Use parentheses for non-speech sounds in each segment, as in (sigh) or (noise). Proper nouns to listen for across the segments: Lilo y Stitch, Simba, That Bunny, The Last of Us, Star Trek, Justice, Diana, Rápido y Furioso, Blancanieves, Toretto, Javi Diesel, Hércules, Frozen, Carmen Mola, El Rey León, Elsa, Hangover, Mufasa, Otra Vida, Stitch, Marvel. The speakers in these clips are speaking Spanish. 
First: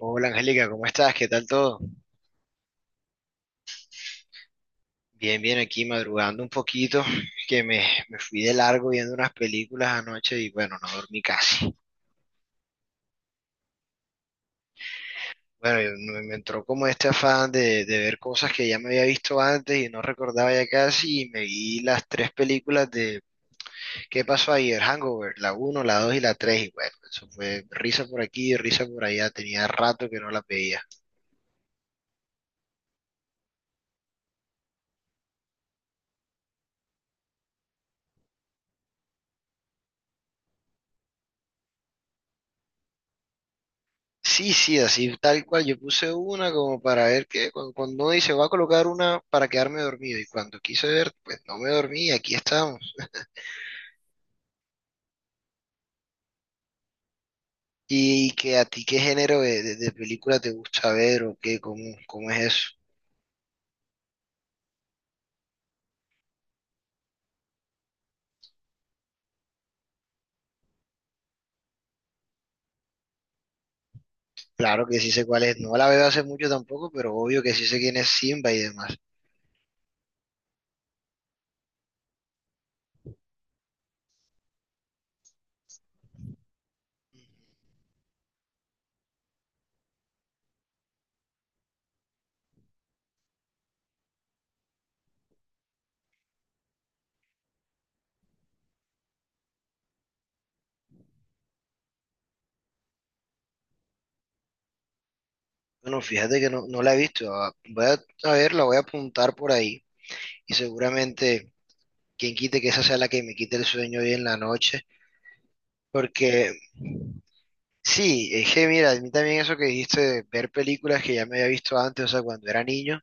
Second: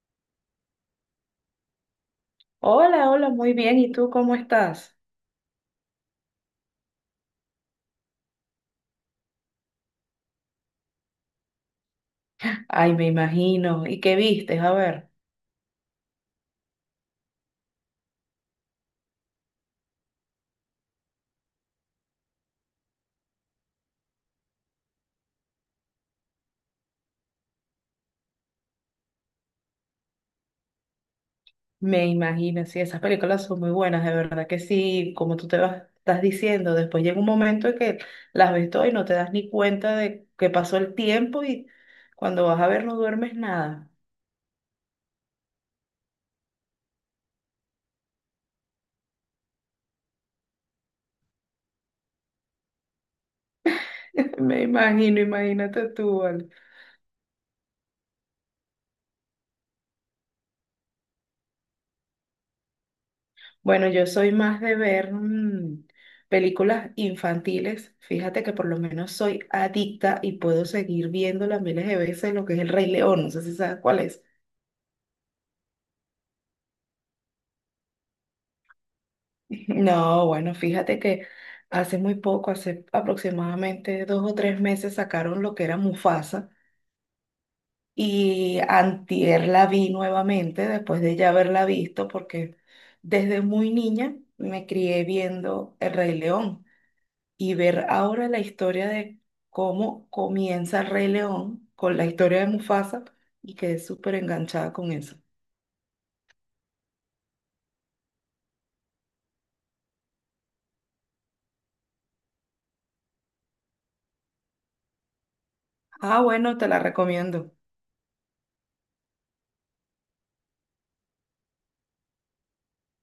Hola Angélica, ¿cómo estás? ¿Qué tal todo? Hola, hola, muy bien. ¿Y tú cómo estás? Bien, bien, aquí madrugando un poquito, que me, me fui de largo viendo unas películas anoche y bueno, no dormí casi. Ay, me imagino. ¿Y qué vistes? A ver, Bueno, me entró como este afán de ver cosas que ya me había visto antes y no recordaba ya casi y me vi las tres películas de ¿Qué pasó ayer? Hangover, la uno, la 2 y la 3 y bueno, eso fue risa por aquí, risa por allá, tenía rato que no las veía. me imagino. Sí, esas películas son muy buenas, de verdad que sí. Como tú te vas, estás diciendo, después llega un momento en que las ves todas y no te das ni cuenta de que pasó el tiempo y cuando vas a ver no duermes nada. Sí, sí, así tal cual. Yo puse una como para ver que cuando uno dice voy a colocar una para quedarme dormido y cuando quise ver, pues no me dormí y aquí estamos. (laughs) Me imagino, imagínate tú, vale. ¿Y que a ti qué género de película te gusta ver o qué? ¿Cómo, cómo es eso? Bueno, yo soy más de ver películas infantiles. Fíjate que por lo menos soy adicta y puedo seguir viéndola miles de veces, lo que es El Rey León. No sé si sabes cuál es. Claro que sí sé cuál es. No la veo hace mucho tampoco, pero obvio que sí sé quién es Simba y demás. (laughs) No, bueno, fíjate que hace muy poco, hace aproximadamente dos o tres meses, sacaron lo que era Mufasa y antier la vi nuevamente después de ya haberla visto porque desde muy niña me crié viendo El Rey León. Y ver ahora la historia de cómo comienza el Rey León con la historia de Mufasa y quedé súper enganchada con eso. Bueno, fíjate que no, no la he visto. Ah, voy a ver, la voy a apuntar por ahí y seguramente quien quite que esa sea la que me quite el sueño hoy en la noche. Ah, Porque bueno, te la recomiendo. sí, es que mira, a mí también eso que dijiste de ver películas que ya me había visto antes, o sea, cuando era niño,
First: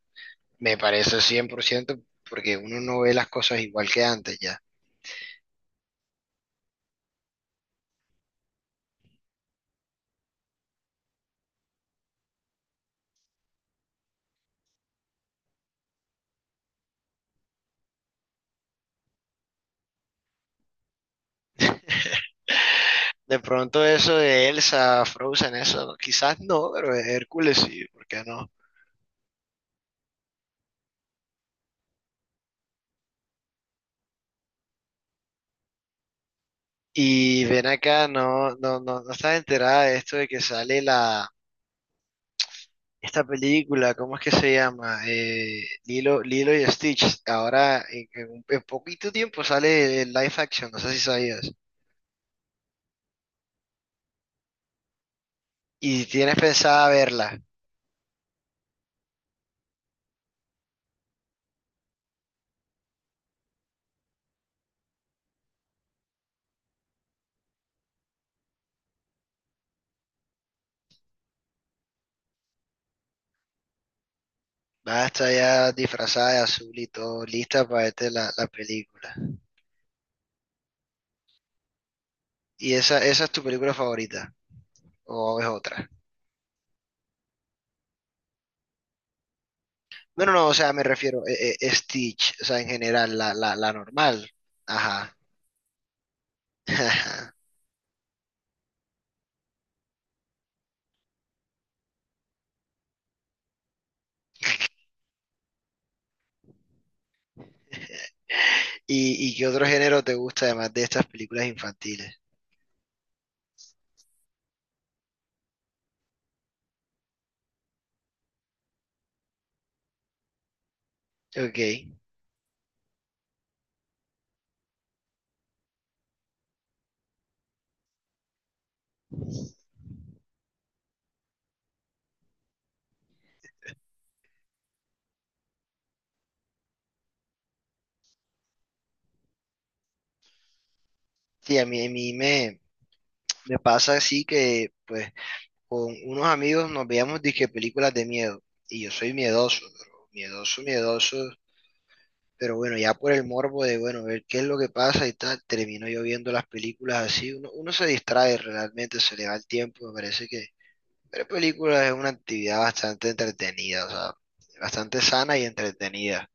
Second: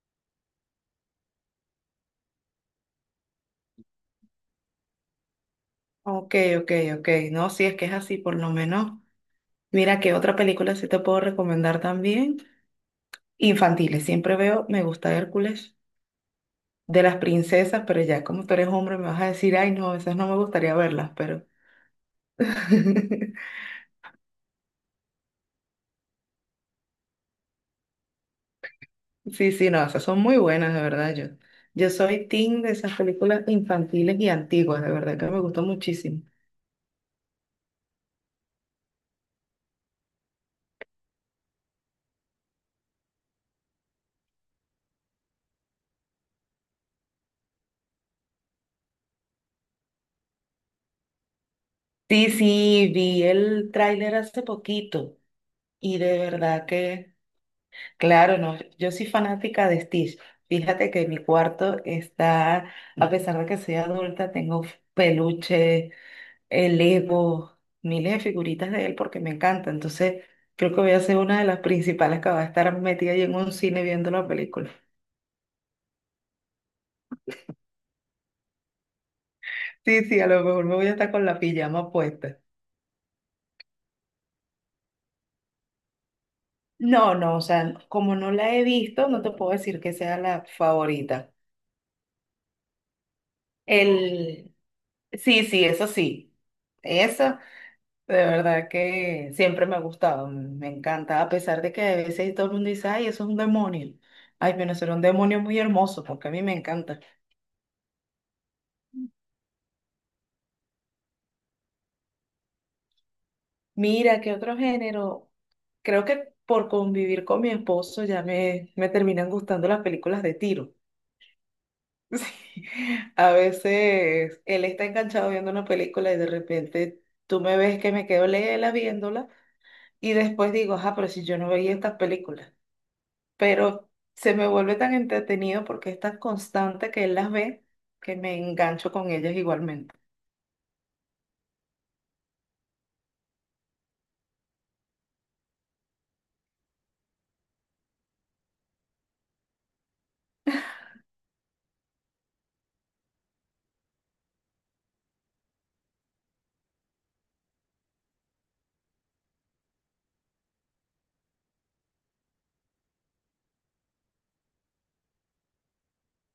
me parece 100% porque uno no ve las cosas igual que antes ya. Ok, ok, ok. No, si es que es así, por lo menos. Mira, ¿qué otra película sí te puedo recomendar también? Infantiles. Siempre veo, me gusta Hércules, de las princesas, pero ya como tú eres hombre me vas a decir, ay, no, esas no me gustaría verlas, pero... (laughs) De (laughs) pronto eso de Elsa, Frozen, eso, quizás no, pero Hércules sí, ¿por qué no? Sí, sí, no, esas son muy buenas, de verdad. Yo soy team de esas películas infantiles y antiguas, de verdad que me gustó muchísimo. Y ven acá, no, no, no, no estás enterada de esto de que sale esta película, ¿cómo es que se llama? Lilo, Lilo y Stitch. Ahora, en poquito tiempo sale el live action, no sé si sabías. Sí, sí, vi el tráiler hace poquito y Y de tienes verdad pensada que, verla. claro, no, yo soy fanática de Stitch. Fíjate que mi cuarto está, a pesar de que soy adulta, tengo peluche, el Lego, miles de figuritas de él porque me encanta. Entonces, creo que voy a ser una de las principales que va a estar metida ahí en un cine viendo la película. Va a estar ya disfrazada de azul y todo, lista para verte la película. Sí, sí, a lo mejor me voy a estar con la pijama puesta. ¿Y esa es tu película favorita? ¿O es otra? No, no, o sea, como no la he visto, no te puedo decir que sea No, no, la no, o sea, me refiero favorita. a Stitch, o sea, en general, la normal. El, Ajá. sí, sí, eso sí. (laughs) Esa, de verdad que siempre me ha gustado, me encanta, a pesar de que a veces todo el mundo dice, ay, eso es un demonio. Ay, pero será un demonio muy hermoso, porque a mí me encanta. ¿Y, y qué otro género te gusta además de estas películas infantiles? Mira, ¿qué otro género? Creo que por convivir con mi esposo ya me terminan gustando las películas de tiro. Ok. (laughs) Sí, a veces él está enganchado viendo una película y de repente tú me ves que me quedo lela viéndola y después digo, ah, pero si yo no veía estas películas. Pero se me vuelve tan entretenido porque es tan constante que él las ve que me engancho con ellas igualmente. Sí, a mí me pasa así que, pues, con unos amigos nos veíamos disque películas de miedo. Y yo soy miedoso, pero miedoso, miedoso. Pero bueno, ya por el morbo de, bueno, ver qué es lo que pasa y tal, termino yo viendo las películas así, uno se distrae realmente, se le va el tiempo, me parece que ver películas es una actividad bastante entretenida, o sea, bastante sana y entretenida.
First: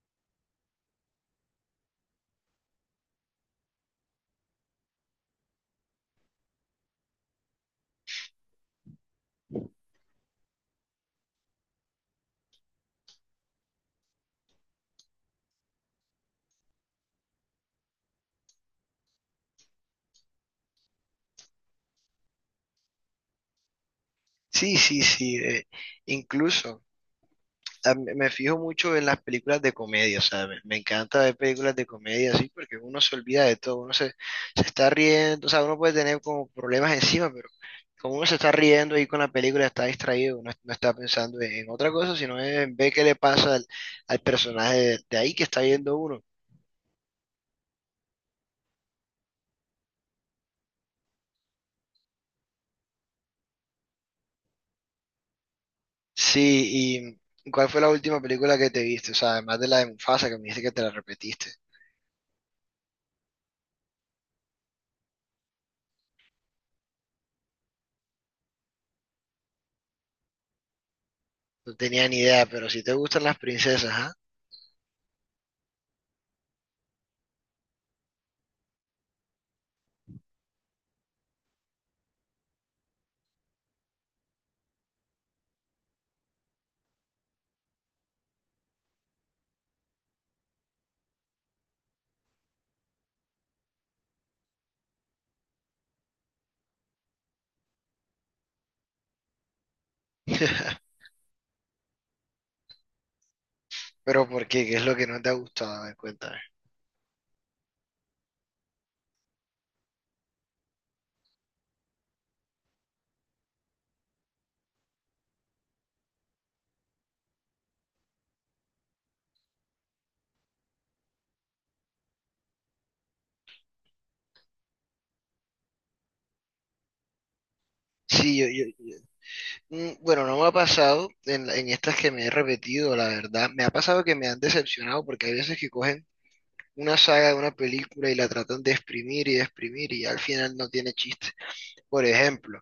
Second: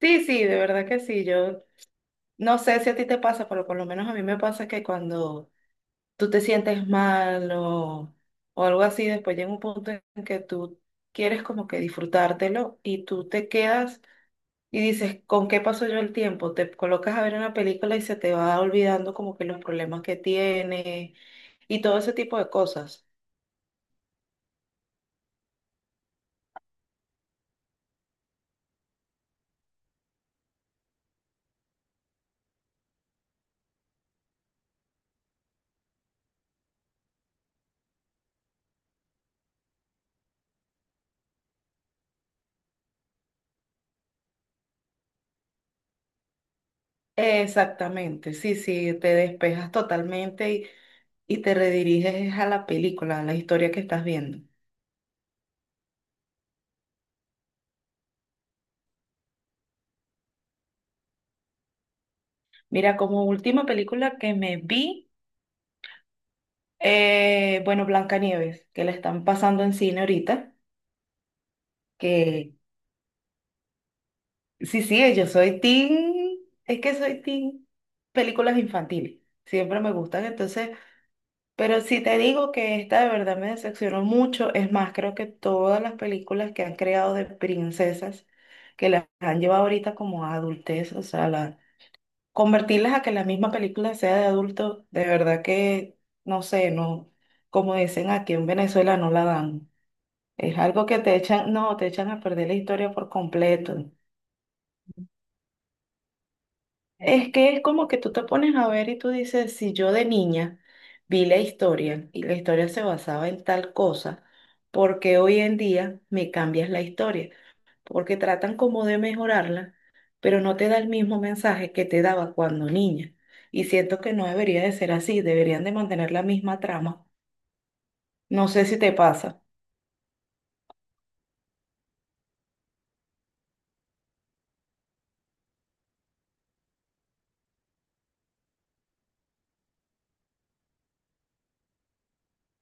Sí, sí, de verdad que sí. Yo no sé si a ti te pasa, pero por lo menos a mí me pasa que cuando tú te sientes mal o algo así, después llega un punto en que tú quieres como que disfrutártelo y tú te quedas y dices, ¿con qué pasó yo el tiempo? Te colocas a ver una película y se te va olvidando como que los problemas que tiene y todo ese tipo de cosas. Sí, sí, sí, incluso me fijo mucho en las películas de comedia, o sea, me encanta ver películas de comedia así porque uno se olvida de todo, se está riendo, o sea, uno puede tener como problemas encima, pero como uno se está riendo ahí con la película, está distraído, no, no está pensando en otra cosa, sino en ver qué le pasa al personaje de ahí que está viendo uno. Exactamente, sí, sí, te despejas totalmente y te rediriges a la película, a la historia que estás viendo. Sí, ¿y cuál fue la última película que te viste? O sea, además de la de Mufasa, que me dijiste que te la repetiste. Mira, como última película que me vi, eh, bueno, Blancanieves, que la están pasando en cine ahorita, No tenía ni idea, que pero si te gustan las princesas, ¿ah? sí, sí, yo soy teen, es que soy teen películas infantiles, siempre me gustan, entonces, pero si te digo que esta de verdad me decepcionó mucho, es más, creo que todas las películas que han creado de princesas, que las han llevado ahorita como a adultez, o sea, la- convertirlas a que la misma película sea de adulto, de verdad que, no sé, no, como dicen aquí en Venezuela, no la dan. Es algo que (laughs) te echan, no, te echan a perder la historia por completo. Pero ¿por qué? ¿Qué es lo que no te ha gustado? A ver, cuéntame. Es que es como que tú te pones a ver y tú dices, si yo de niña vi la historia y la historia se basaba en tal cosa, ¿por qué hoy en día me cambias la historia? Porque tratan como de mejorarla, pero no te da el mismo mensaje que te daba cuando niña. Y siento que no debería de ser así, deberían de mantener la misma trama. Sí, No sé si te yo- pasa. Bueno, no me ha pasado en estas que me he repetido, la verdad. Me ha pasado que me han decepcionado porque hay veces que cogen una saga de una película y la tratan de exprimir y al final no tiene chiste. Por ejemplo,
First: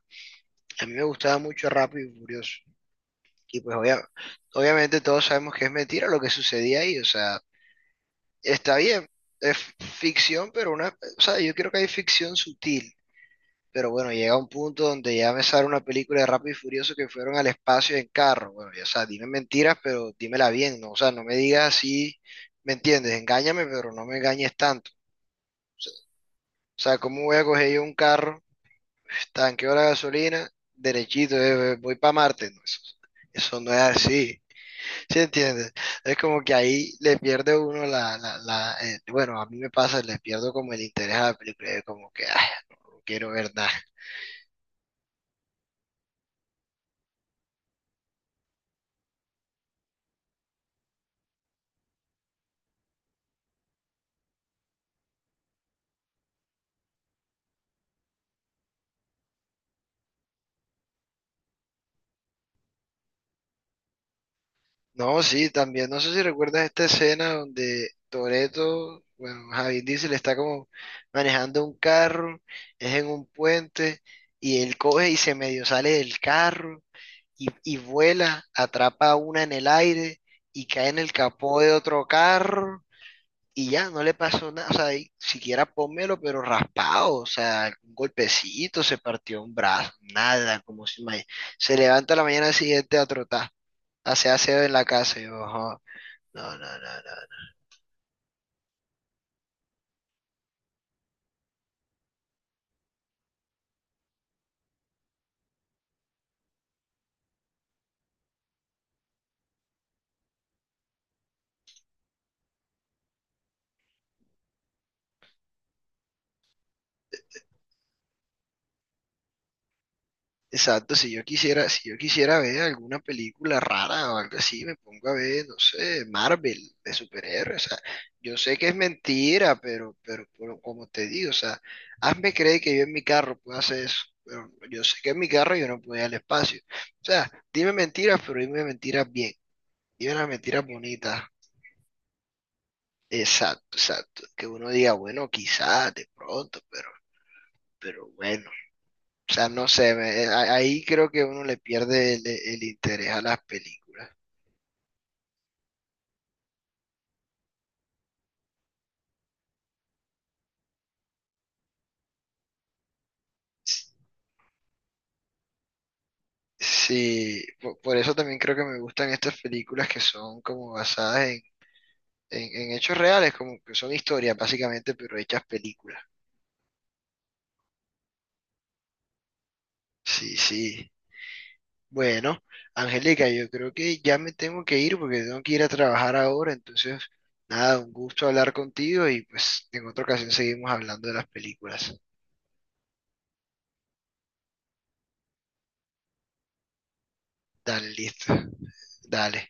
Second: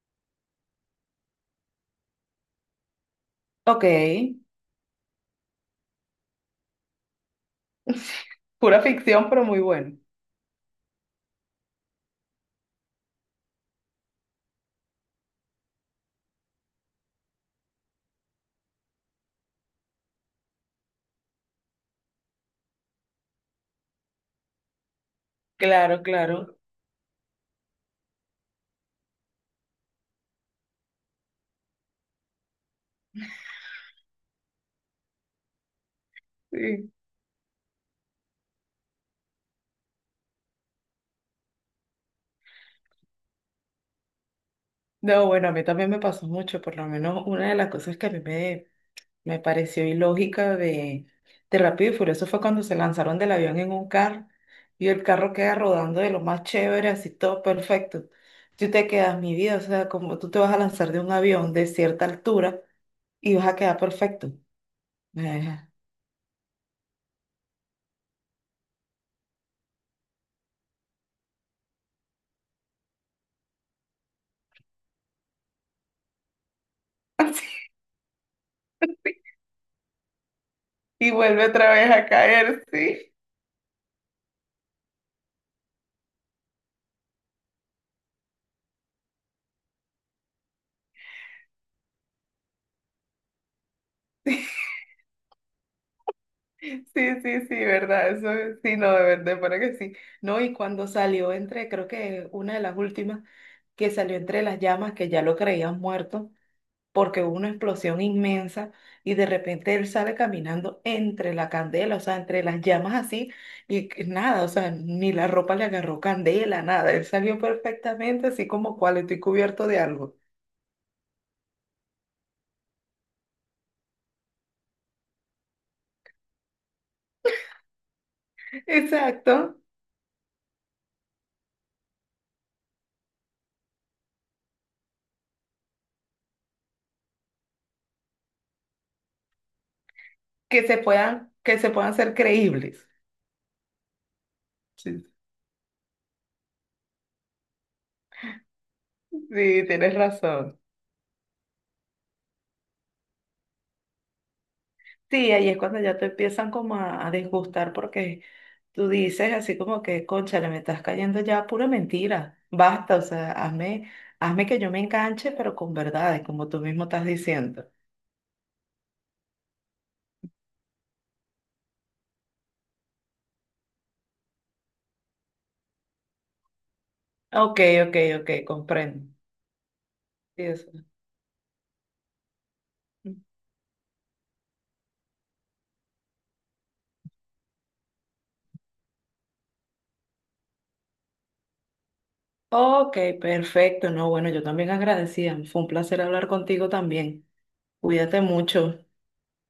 a mí me gustaba mucho Rápido y Furioso. Y pues Ok. Obviamente todos sabemos que es mentira lo que sucedía ahí. O sea, (laughs) está Pura bien, ficción, pero es muy bueno. ficción, pero o sea, yo creo que hay ficción sutil. Pero bueno, llega un punto donde ya me sale una película de Rápido y Furioso que fueron al espacio en carro. Bueno, ya, o sea, dime mentiras, pero dímela bien, ¿no? O sea, no me digas así, ¿me entiendes? Engáñame, pero no me engañes tanto. Claro, claro. O sea, ¿cómo voy a coger yo un carro, tanqueo la gasolina, derechito, voy para Marte? No, eso no es así, ¿sí entiendes? Es como que Sí. ahí le pierde uno la, la, la bueno, a mí me pasa, le pierdo como el interés a la película, como que, ay, no quiero ver nada. No, bueno, a mí también me pasó mucho, por lo menos una de las cosas que a mí me pareció ilógica de Rápido y Furioso fue cuando se lanzaron del avión en un carro y el carro queda rodando de lo más chévere, así todo perfecto. Tú te quedas, mi vida, o sea, como tú te vas a lanzar de un avión de cierta altura y vas a quedar perfecto. No, sí, Eh, también, no sé si recuerdas esta escena donde Toretto, bueno, Javi Diesel está como manejando un carro, es en un puente, y él coge y se medio sale del carro y vuela, atrapa a una en el aire y cae (laughs) en y el vuelve capó otra de vez a otro caer, carro sí. y ya, no le pasó nada, o sea, y siquiera pónmelo, pero raspado, o sea, un golpecito, se partió un brazo, nada, como si ma- se levanta a la mañana siguiente a trotar, hace aseo en la casa, y yo, "Ajá, no, no, no, Sí, no." sí, sí, verdad, eso es- sí, no, de verdad, para que sí. No, y cuando salió entre, creo que una de las últimas, que salió entre las llamas, que ya lo creían muerto, porque hubo una explosión inmensa y de repente él sale caminando entre la candela, o sea, entre las llamas así, y que nada, o sea, ni la ropa le agarró candela, nada, él salió perfectamente así como cual estoy cubierto de algo. Exacto, si yo quisiera, si yo quisiera ver alguna película rara o algo así, me pongo a ver, no sé, Marvel de superhéroes. O sea, yo sé que es Exacto, mentira, pero como te digo, o sea, hazme creer que yo en mi carro puedo hacer eso. Pero yo sé que en mi carro yo no puedo ir al espacio. O sea, dime mentiras, pero dime mentiras bien. Dime las mentiras bonitas. Que se puedan ser creíbles. Exacto, exacto. Que uno diga, Sí, bueno, quizás, de pronto, pero bueno. O sea, sí, no sé, tienes razón. ahí creo que uno le pierde el interés a las películas. Sí, ahí es cuando ya te empiezan como a disgustar porque tú dices así como que, cónchale, me estás cayendo ya a pura mentira. Basta, o sea, hazme, S- hazme que yo me enganche, pero con verdades, como tú mismo estás Sí, diciendo. Eso también creo que me gustan estas películas que son como basadas en hechos reales, como que son historias básicamente, pero hechas películas. Ok, ok, ok, comprendo. Sí, Sí, eso. sí. Bueno, Angélica, yo creo que ya me tengo que ir porque tengo que ir a trabajar ahora, entonces, nada, un gusto hablar contigo y pues en otra ocasión seguimos hablando de las películas. Ok, perfecto. No, bueno, yo también agradecida. Fue un placer hablar contigo también. Dale, Cuídate listo. mucho. Dale.